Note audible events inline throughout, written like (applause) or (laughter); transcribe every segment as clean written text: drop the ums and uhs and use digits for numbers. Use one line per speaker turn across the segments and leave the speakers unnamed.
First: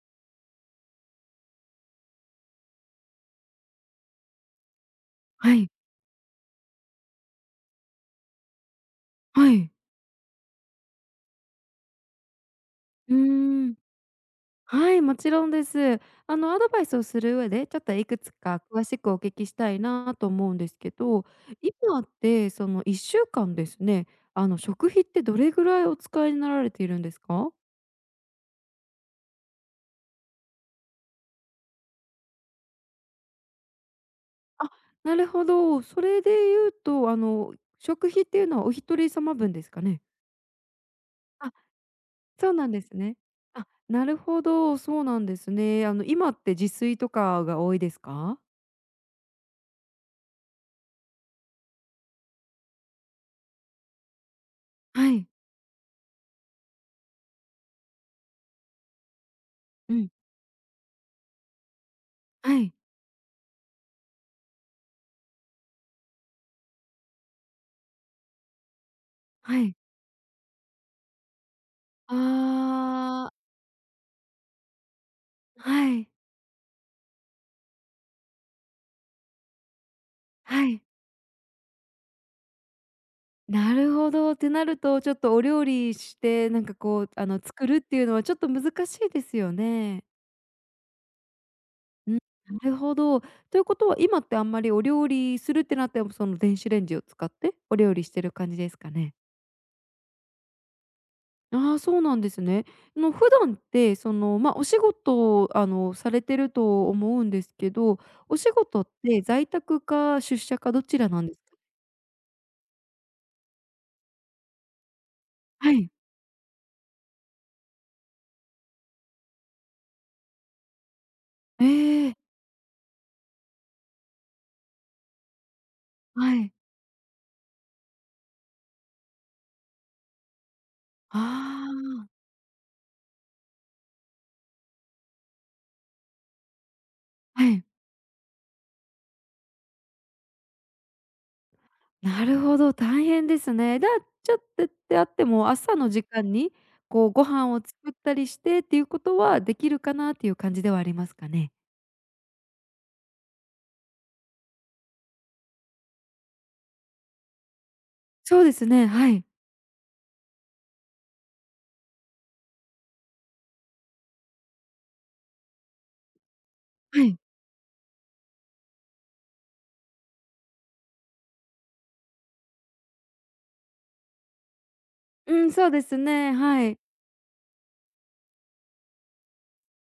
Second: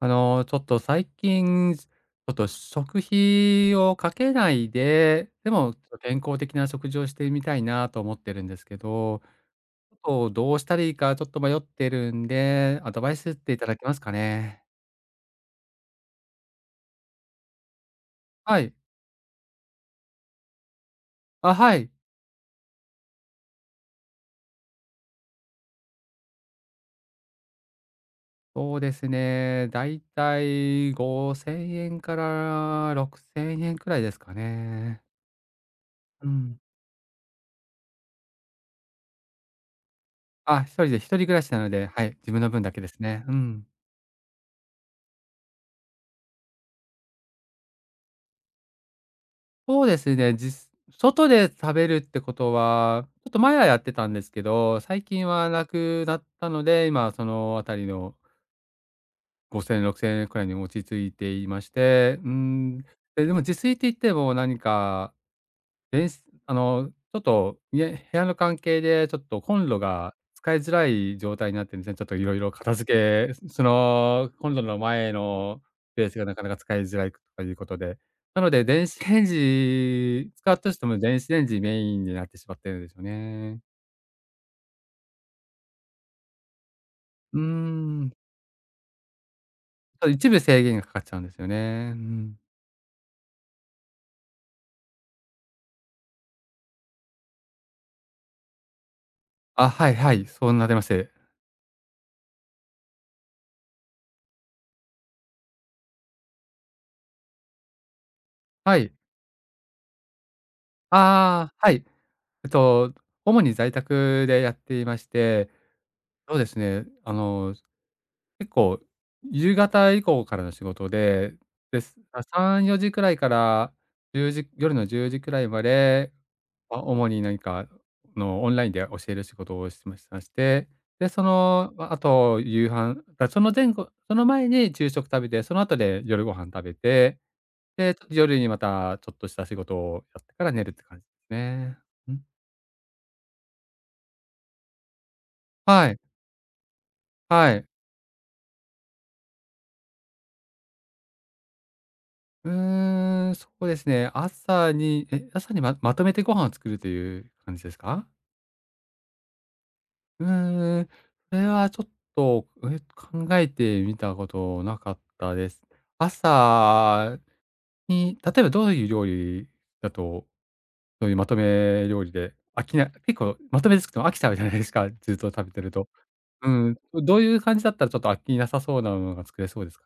ちょっと最近、ちょっと食費をかけないで、で
はい、
もちょっと健康的な食事をしてみたいなと思ってるんですけど、
はい。
ちょっとどうしたらいいかちょっと迷ってるんで、アドバ
うー
イスっていた
ん、
だけますかね？
はい、もちろんです。アドバイスをする上で、ちょっといくつ
は
か
い。
詳しくお聞きしたいなと思うんですけど、
あ、はい。
今って1週間ですね、食費ってどれぐらいお使いになられているんですか？
そうですね、だいたい ¥5000 から ¥6000 くせんえんくらいですか
あ、
ね。
なるほど。それ
う
で
ん。
言うと、食費っていうのはお一人様分ですかね？
あ、一人で一人暮らし
あ、
なので、はい、自分
そ
の
う
分
なん
だけ
で
で
す
す
ね。
ね。う
あ、
ん。
なるほど、そうなんですね。今って自炊とかが多いですか？
そうですね、外で食べるってことは、ちょっと前はやってたんですけど、最
は
近
い。
はなくなったので、今そのあたりの5000
うん。
6000くせんえんくらいに落ち着いていまして、う
はい、
ん、でも自炊って言っても何か電子ちょっと、いえ、部屋の関係でちょっとコ
は
ン
い。
ロが使いづらい状態になってるんですね。ちょっといろいろ片付
あ
け、
あ、
(laughs) そのコンロの前の
は
スペ
い、
ースがなかなか使いづらいということで。なので、電子レンジ使った
は
とし
い。
ても電子レンジメインになってしまってるんですよね。
なるほど。ってなると、ちょっとお料理して、
うー
作るっていう
ん。
のはちょっと難しいですよね。
ただ一部制限がかかっちゃうんですよね。う
うん、
ん。
なるほど。ということは、今ってあんまりお料理するってなっても、その電子レンジを使ってお料理してる感じですかね？
あ、はいはい、そうなります。
ああ、そうなんですね。の、普段って、お仕事を、されてると思うんですけど、お仕
は
事っ
い。
て在宅か出社かどちらなんです
ああ、
か？
はい。えっと、主に在宅でやっていまして、
はい。
そうですね、結構、夕方以降からの仕事で、
え
です。
え、
あ、3、4時くらいから1時、夜の10時くらいまで、
はい。
あ、主に何かのオンラインで教える仕事をして、で、
あ
その、あ
あ、
と夕飯だその前後その前に昼食食べて、その後で夜ご飯食べて、
はい。
で、ちょっと夜にまたちょっとした仕事をやってから寝るって感じですね。うん。
なるほど、大変ですね。だ、ちょっとってあっても、朝
は
の
い、
時間に、こう、ご飯
は
を
い。
作ったりしてっていうことはできるかなっていう感じではありますかね？
うーん、そうですね。朝にまとめてご飯を作るという感じですか？
そうですね、はい。
うーん、それはちょっと、考えてみたことなかったです。
は
朝
い。
に、例えばどういう料理だと、そういうまとめ料理で、飽きない結構まとめて作っても飽きちゃうじゃないですか、(laughs) ずっと
う
食べ
ん、
て
そ
る
うで
と。
すね、
う
は
ん、
い。
どういう感じだったらちょっと飽きなさそうなものが作れそうですか？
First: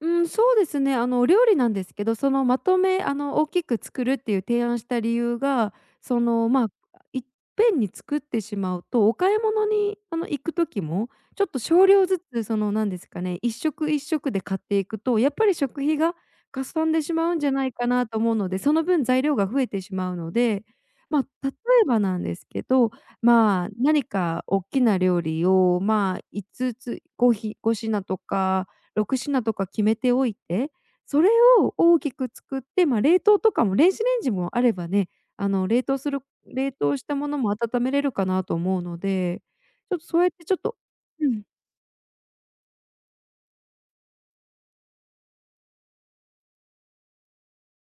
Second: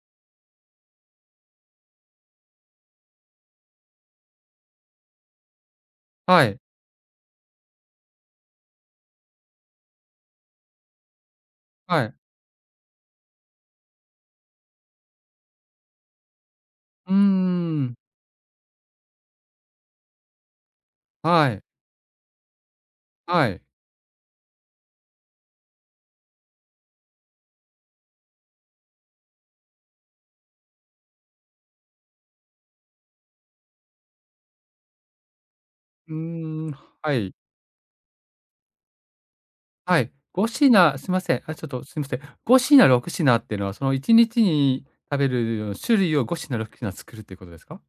うん、そうですね。お料理なんですけど、その、まとめあの、大きく作るっていう提案した理由が、
はい、
いっぺんに作ってしまうと、お買い物に、行く時も、ちょっと少
は
量
い。
ずつ、その、なんですかね、一食一食で買っていくと、やっぱり食費がかさんで
う
し
ー
まうんじゃないか
ん、
なと思うので、その分材料が増えてしまうので、まあ、
は
例
い、
えばなんですけど、
はい。
まあ、何か大きな料理を、まあ、5つつ、5ひ5品とか6品とか決めておいて、それを大きく作って、まあ、冷凍とかも電子レンジもあればね、あの、冷凍す
う
る
ーん、
冷凍し
は
たも
い。
のも温めれるかなと思うので、ちょっ
は
と
い、
そうやってちょっ
5
と
品すいま
う
せん、
ん。
あ、ちょっとすいません。5品、6品っていうのは、その1日にちに食べる種類を5品、6品作るっていうことですか？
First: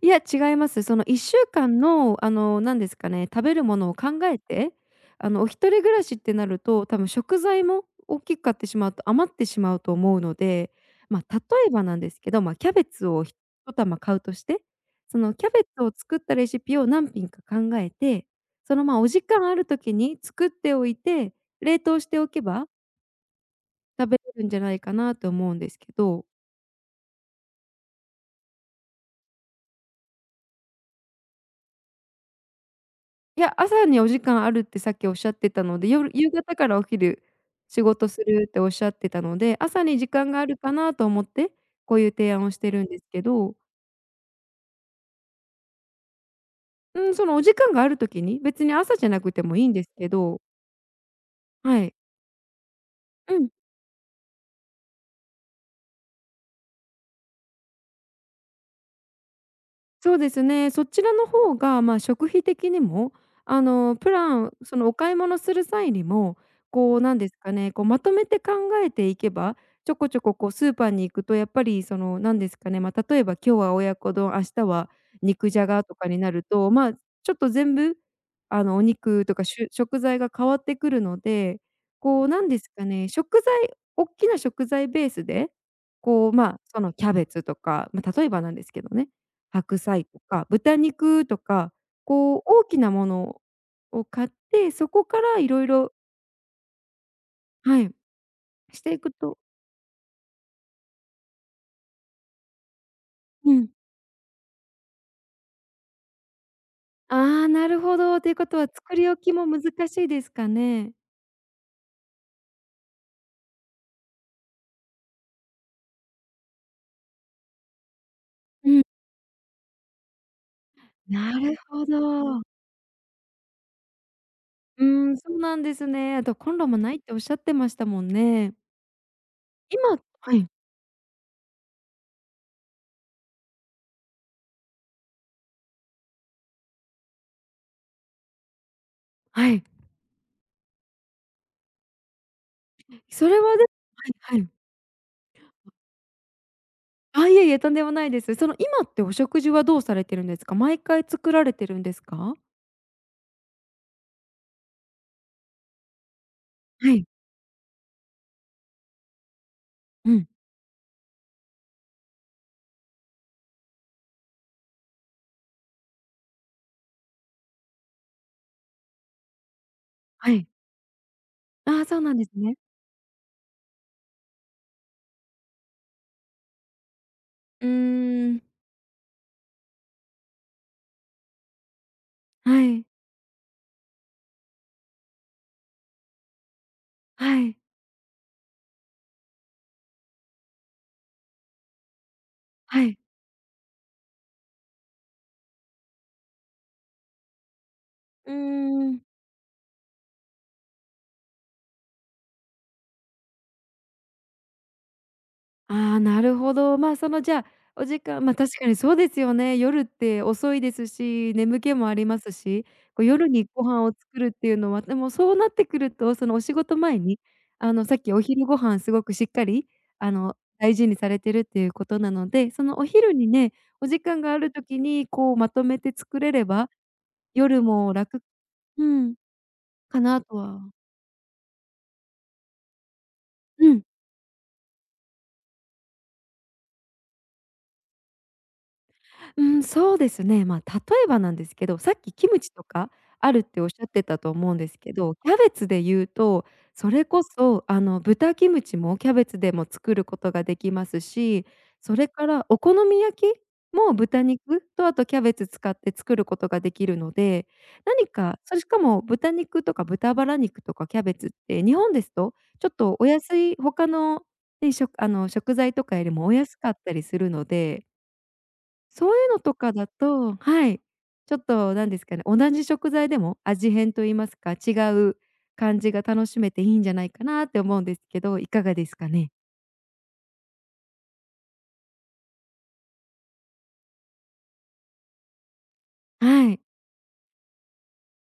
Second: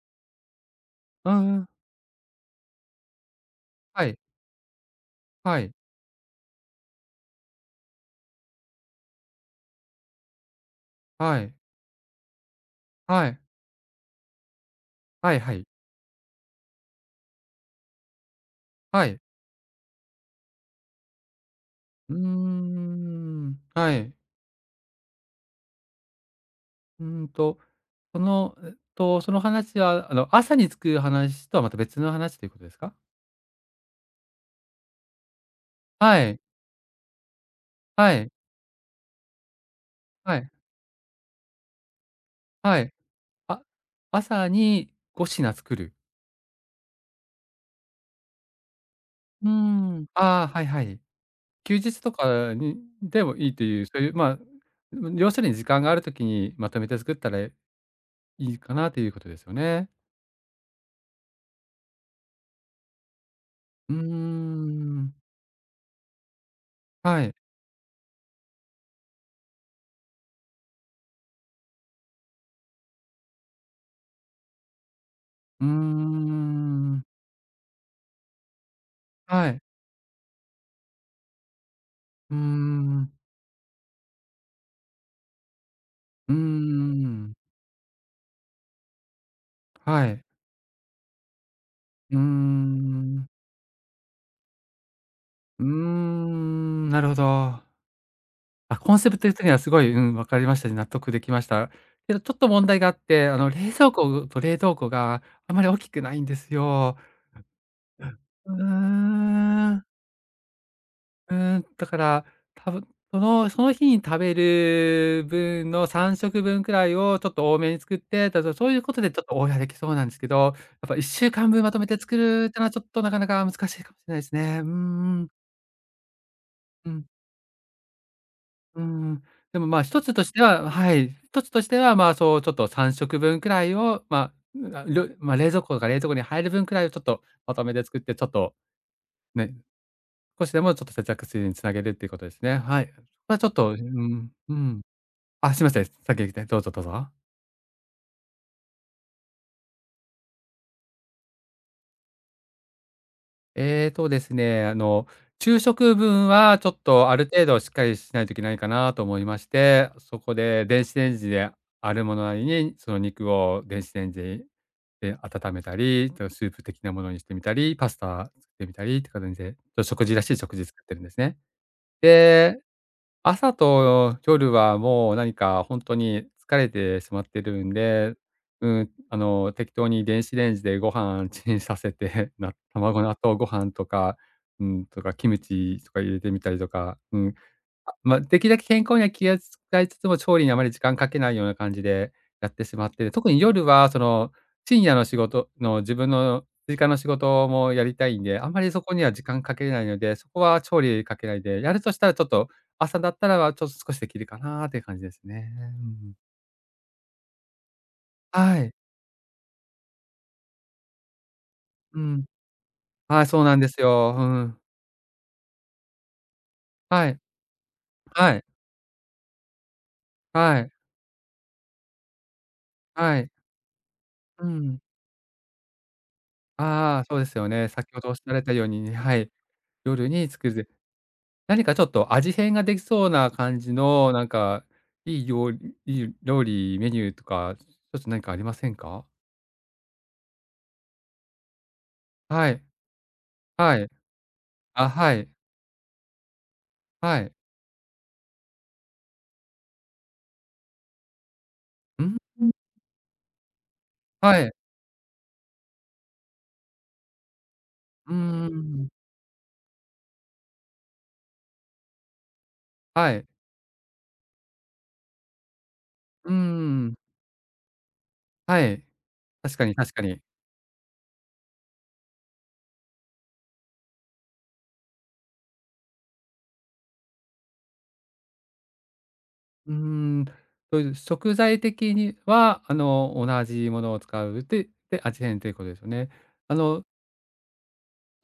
いや、いや違います。その
う
1週
んうん。
間の、あの、なんですかね、食べるものを
はい、
考えて、あの、お
は
一
い、
人暮らしってなると、多分食材も大きく買ってしまうと余ってしまうと思うので、まあ、
は
例
い、
えばなんですけど、まあ、キャベツを
は
ひ
い、
と玉買うとして、そ
は
の
い
キャ
は
ベ
い、
ツを作ったレシピを何品か考えて、
は
お
い。
時間ある時に作っておいて、冷凍し
うー
ておけば
ん、はい。
食べれるんじゃないかなと思うんですけど。
うんと、その話は、朝に作る話とはまた別の話ということですか？
いや、朝にお時間あるってさっきおっしゃってたので、
は
夕
い、
方からお昼仕事
は
す
い、
るっておっしゃってたので、朝に時間
は
があ
い、
るかなと思って、こういう提案をして
は
るん
い。
ですけど、
あ、朝に5品作る。
うん、そのお時間がある時に、別に朝じゃなくて
うー
もいいんです
ん、
けど
ああ、はいはい。休
はい。
日とかにで
う
もい
ん。
いという、そういう、まあ、要するに時間があるときにまとめて作ったらいいかなということですよね。
そうですね。そちらの方が、まあ、食費的にも、あ
うー
の、プランそのお買
ん。
い物する際にも、こう、なん
は
で
い。
すかね、こう、まとめて考えていけば、ちょこちょこ、こう、スーパーに行くと、やっぱり、その、なんですかね、まあ、例えば今日は親子丼、明日は肉じ
うー
ゃがとかになると、まあ、
ん。
ちょっと全部、お肉とか
はい。
食材が変わってくるので、こう、
うー
なんですかね、
ん。
大きな食材ベースで、こ
う
う、
ー
まあ、そのキャベ
ん。
ツとか、まあ、例えばなんですけどね、白
は
菜と
い。
か豚肉とか、
うー
こう大きなも
ん。
のを買って、そこからい
う
ろ
ー
いろ
ん、なるほど。
はい、
あ、
し
コ
て
ン
い
セ
く
プト
と
的にはすごい、うん、わかりましたね。納得できました。けどちょっと問題があって、
うん。
冷蔵庫と冷凍庫があまり大きくないんですよ。
ああ、なるほど。というこ
う
とは作
ー
り置きも難
ん。
しいですかね？
うーん、だから、多分、その日に食べる分の3食分くぶんくらいをちょっと多めに作って、ただそ
う
ういう
ん、
ことでちょっとオーダーできそうなんですけど、やっぱ1週
な
間
る
分まと
ほ
めて作
ど。
るってのはちょっとなかなか難しいかもしれないですね。う
うーん、
んうん。
そうなんですね。あとコンロも
う
ないっ
ん、
ておっしゃってましたもんね。
うーん。でも、まあ、一
今
つとし
は
て
い、
ははい、一つとしては、まあ、そうちょっと3食分くぶんくらいを、まあ、まあ、冷蔵庫に入る分くらいをちょっとまとめて作って、ちょっと
は
ね、
い。
少しでもちょっと節約水るにつなげるっていうことですね。はい。
それ
ちょっ
はで
とうん、
はいはい。
うん。あ、すいません。先行きたい。どうぞどうぞ。
あ、いえいえ、とんでもないです。その今ってお食事はどうされてるんですか？毎回作られてるんですか？
ですね、昼食分はちょっ
はい。
とある程度しっかりしないといけないかなと思いまして、
う
そ
ん。
こで電子レンジであるものなりに、その肉を電子レンジで温めたり、とスープ的なものにしてみたり、パスタ作ってみたりって感じで、ちょっと食事らし
は
い
い。
食事作ってるんですね。
ああ、そうなんですね。
で朝と夜はもう何か本当に疲れてしまってる
う
んで、
ーん。
うん、適当に電子レンジでご飯チンさせて、
は
(laughs)
い、
卵納豆ご飯とか、うん、とかキムチとか入れてみたりとか、うん、
はい、
まあ、できるだけ健康には気を使いつつも、調理にあまり時間かけないような感じでやってし
は
まっ
い。
て、特に夜は深夜の仕事の自分の追加の仕事もやりたいん
うー
で、あんまりそこ
ん。
には時間かけれないので、そこは調理かけないで、やるとしたらちょっと、朝だったらは、ちょっと少しできるかなっていう感じですね。
ああ、
う
な
ん。
るほど。まあ、その、じゃあ、お時間ま、あ確
は
か
い。
にそうですよね。夜って遅いですし、眠気もあ
う
りま
ん。
すし、こう、
はい、
夜
そう
に
なん
ご
です
飯を
よ。
作
う
るっていう
ん。
のは、でもそうなってくると、その、お仕事前
はい。
に、あの、さっきお
はい。
昼ご飯すごくしっかり、
はい。
大事にされてるっていうことなので、その、お昼
は
に
い。
ね、お時間があ
う
る時
ん。
に、こう、まとめて作れれば、
ああ、そうですよ
夜
ね。先
も
ほどおっし
楽
ゃられたよう
う
に、
ん、
はい、
か
夜
な
に
と
作
は
る何かちょっと味変ができそうな感
う
じ
ん。
の、なんか、いい料理、メニューとか、ちょっと何かありませんか？
うん、そうですね。まあ、例えばなんですけど、さっきキム
は
チ
い。
とかあるっておっし
は
ゃ
い。
ってたと思うんです
あ、
け
は
ど、
い。
キャベツで言うと、それ
は
こ
い。
そ、豚キムチもキャベツでも作ることができますし、そ
う
れ
ん。
からお好み焼きも豚
はい。
肉とあとキャベツ使って作ることができるので、何
うー
か、それしか
ん。
も豚肉とか豚バラ肉とかキャベツって日本ですと、ちょっとお
はい。
安い他のね、しょあの、食材とかよりも
うー
お安かった
ん。
りするので
はい。
そういうのと
確か
か
に
だ
確かに。
とはい、ちょっとなんですかね、同じ食材でも味変と言いますか、違う感じが楽しめていいんじゃないかなって思うんですけど、いかがですかね？
うーん。そういう食材的には、同じものを使うで、味変ということですよね。
は
あ
い。
の、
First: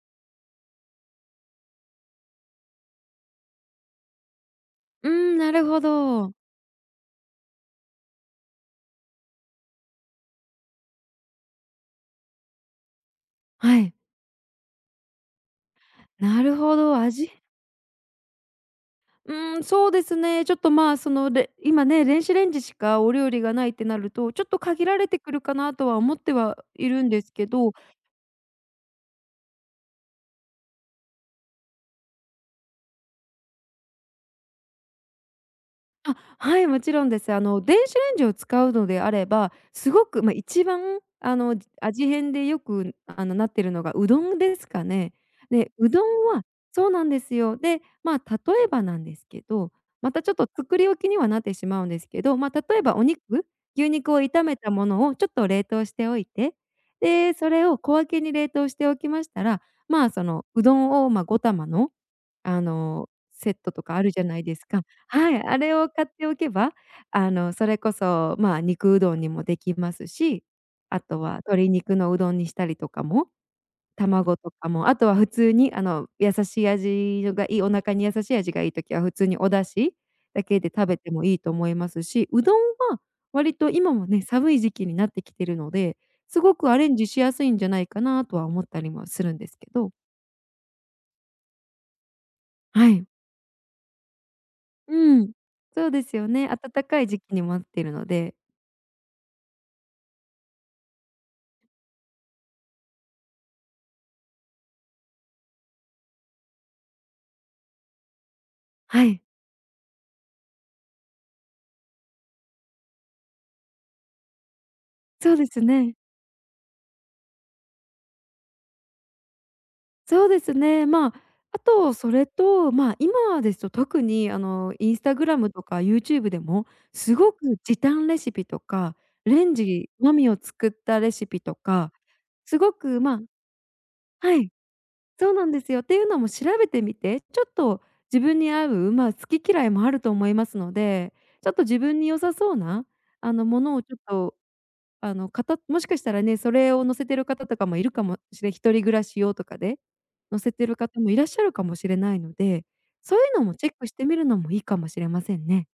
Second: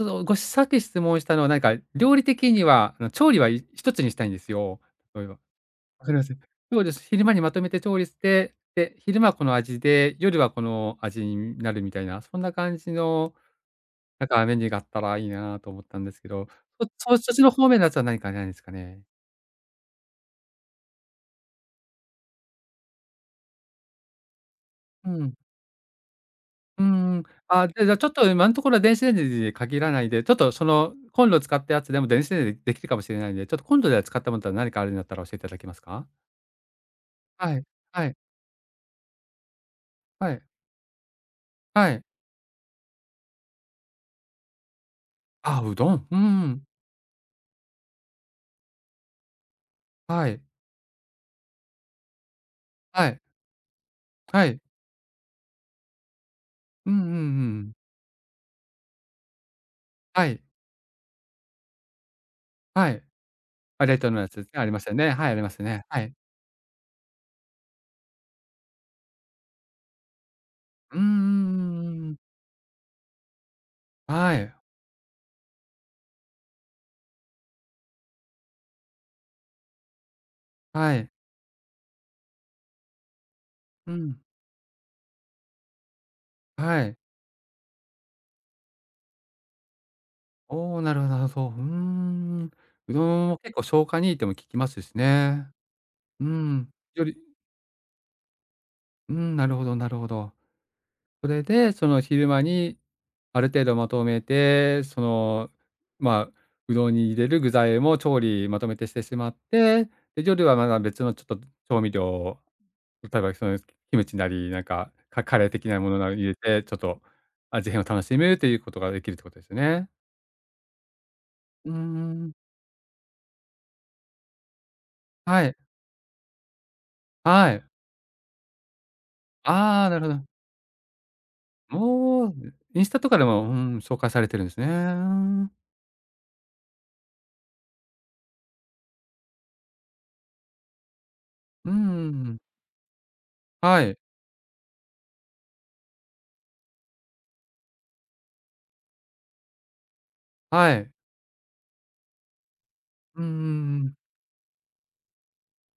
さっき質問したのは、なんか料理的には、調理は、ひとつにしたいんですよ。
うー
例えば
ん、なるほ
わかりま
ど。
す。そうです。昼間にまとめて調理して、で、昼間はこの味で、夜はこの味になるみたいな、そんな感じの、
はい。
なんかメニューがあったらいいなと思ったんですけ
な
ど、
るほ
そ
ど、味
そっちの方面のやつは何かないですかね？
うーん、そうですね。ちょっと、まあ、その、れ今ね、電子レンジしかお料理がないってなると、ちょっと限られ
う
てく
ん。
るかなとは思っては
うー
いるんで
ん。
すけ
あ、
ど
で、じゃ、ちょっと今のところは電子レンジに限らないで、ちょっとそのコンロを使ったやつでも電子レンジでできるかもしれないんで、ちょっとコンロで使ったものは何かあるんだったら教えていただけますか？
あ、はい、もちろんです。あ
は
の、
い、
電子レ
はい、
ンジを使うのであれば、すごく、ま
は
あ、
い、
一番、あの、
はい。
味変でよく、あの、なってるのがうどんですかね。
あ、
で、
う
う
ど
ど
ん。うん
んは
ん。
そうなんですよ。で、まあ、例えばなんですけど、また
は
ちょっ
い、
と作り置きにはなってしまうんですけど、まあ、例えばお
はい、
肉、牛肉を炒
は
め
い。
たものをちょっと冷凍しておいて、
うんうんう
で、それ
ん。
を小分けに冷凍しておきましたら、まあ、そ
はい。
のうどんを、ま、5玉の、
はい。
セットと
あ、
か
冷
あ
凍
る
の
じゃ
やつす
ない
ね
で
あ
す
りま
か。
したよね。は
は
い、あり
い、
ま
あ
す
れ
ね。
を
は
買っ
い。
ておけば、それこそ、まあ、肉うどんにもできますし、
うん
あ
うんう
とは鶏
んう
肉
んう
の
ん。
うどんにしたりとかも、
は
卵と
い、
かも、あとは普通に、あの、優しい味がいいお腹に優しい味がいい時は普通にお出汁だけで食
は
べて
い。
もいいと思いますし、うどんは割と
う
今も
ん、
ね、寒い時期になってきてるので、すごくア
は
レ
い。
ンジしやすいんじゃないかなとは思ったりもするんですけど。
おお、なるほどなるほど。うーん。
は
うど
い。
んも結構消化にいいとも聞きますし
うん。
ね。
そうです
う
よね。
ん。
暖か
よ
い
り
時期にもなっているので。
うん、なるほどなるほど。それで、その昼間にある程度まとめて、その、まあ、うどんに入れる具材も調理まとめてして
は
し
い。
まって、で、夜はまだ別のちょっと調味料を、例えばその、キムチなり、なんか、
そう
カレ
で
ー
す
的なも
ね。
のなど入れて、ちょっと味変を楽しむということができるってことですよね。
そうですね。まあ、あ
うー
とそれ
ん。
と、まあ、今ですと特にあの、インスタグラ
は
ム
い。
とか YouTube でも、すご
は
く
い。
時短レシピとか、レン
ああ、
ジ
なるほ
の
ど。
みを作ったレシピとか、
もう、
すご
インスタ
く、
と
ま
か
あ
でも、うん、紹介され
は
てるん
い、
ですね。うー
そうなん
ん。
ですよ。っていうのも調べてみて、ちょっと自分に合う、まあ、好き嫌いもあると思いますので、ちょっと
うー
自分に良さ
ん。
そうな、あの、もの
は
をちょ
い。
っとあの、方もしかしたらね、それを載せてる方とかもいるかもしれん一人暮らし用とかで、載せて
は
る
い。
方もいらっしゃるかもしれないので、そうい
うんうん
うのもチェッ
う
クし
ん。
てみるのもいいかもしれませんね。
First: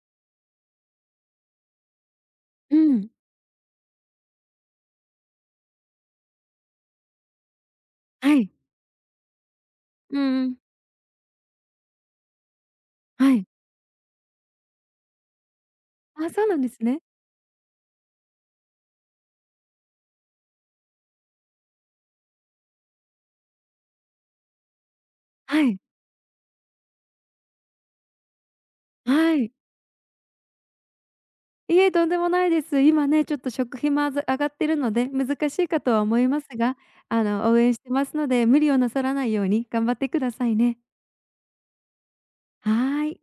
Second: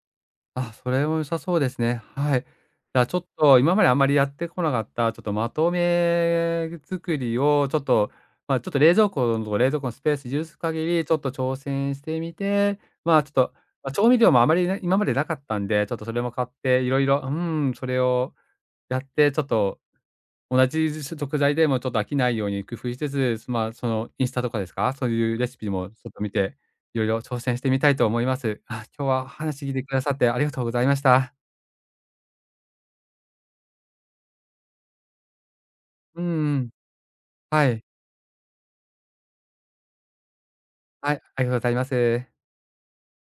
あ、それも良さそうですね。はい。じ
う
ゃあ
ん、
ちょっと今まであまりやってこなかった、ちょっとまとめ作りをちょっと、
はい。
まあ、ちょっと冷蔵庫のスペー
う
ス
ん
許
うん。
す限り、ちょっと挑戦してみて、まあ、ちょっ
はい。
と、調味料もあまりね、今までなかったんで、ちょっとそれ
あ、
も
そ
買っ
うなんで
て、
す
いろ
ね。
いろうん、それをやって、ちょっと同じ食材でもちょっと飽きないように工夫しつつ、まあそのインスタとかですか、そういうレシ
は
ピ
い。
もちょっと見て、いろいろ挑戦してみたいと思います。あ、今日は
はい。
話聞いてくださってありがとうございました。
いえ、とんでもないです。今ね、ちょっと食費も上がってるので、難しいかとは思
う
います
んうん。
が、あの、応
は
援し
い。
てますので、無理をなさらないように頑張ってくださいね。
はい、ありがとうございます。
はーい。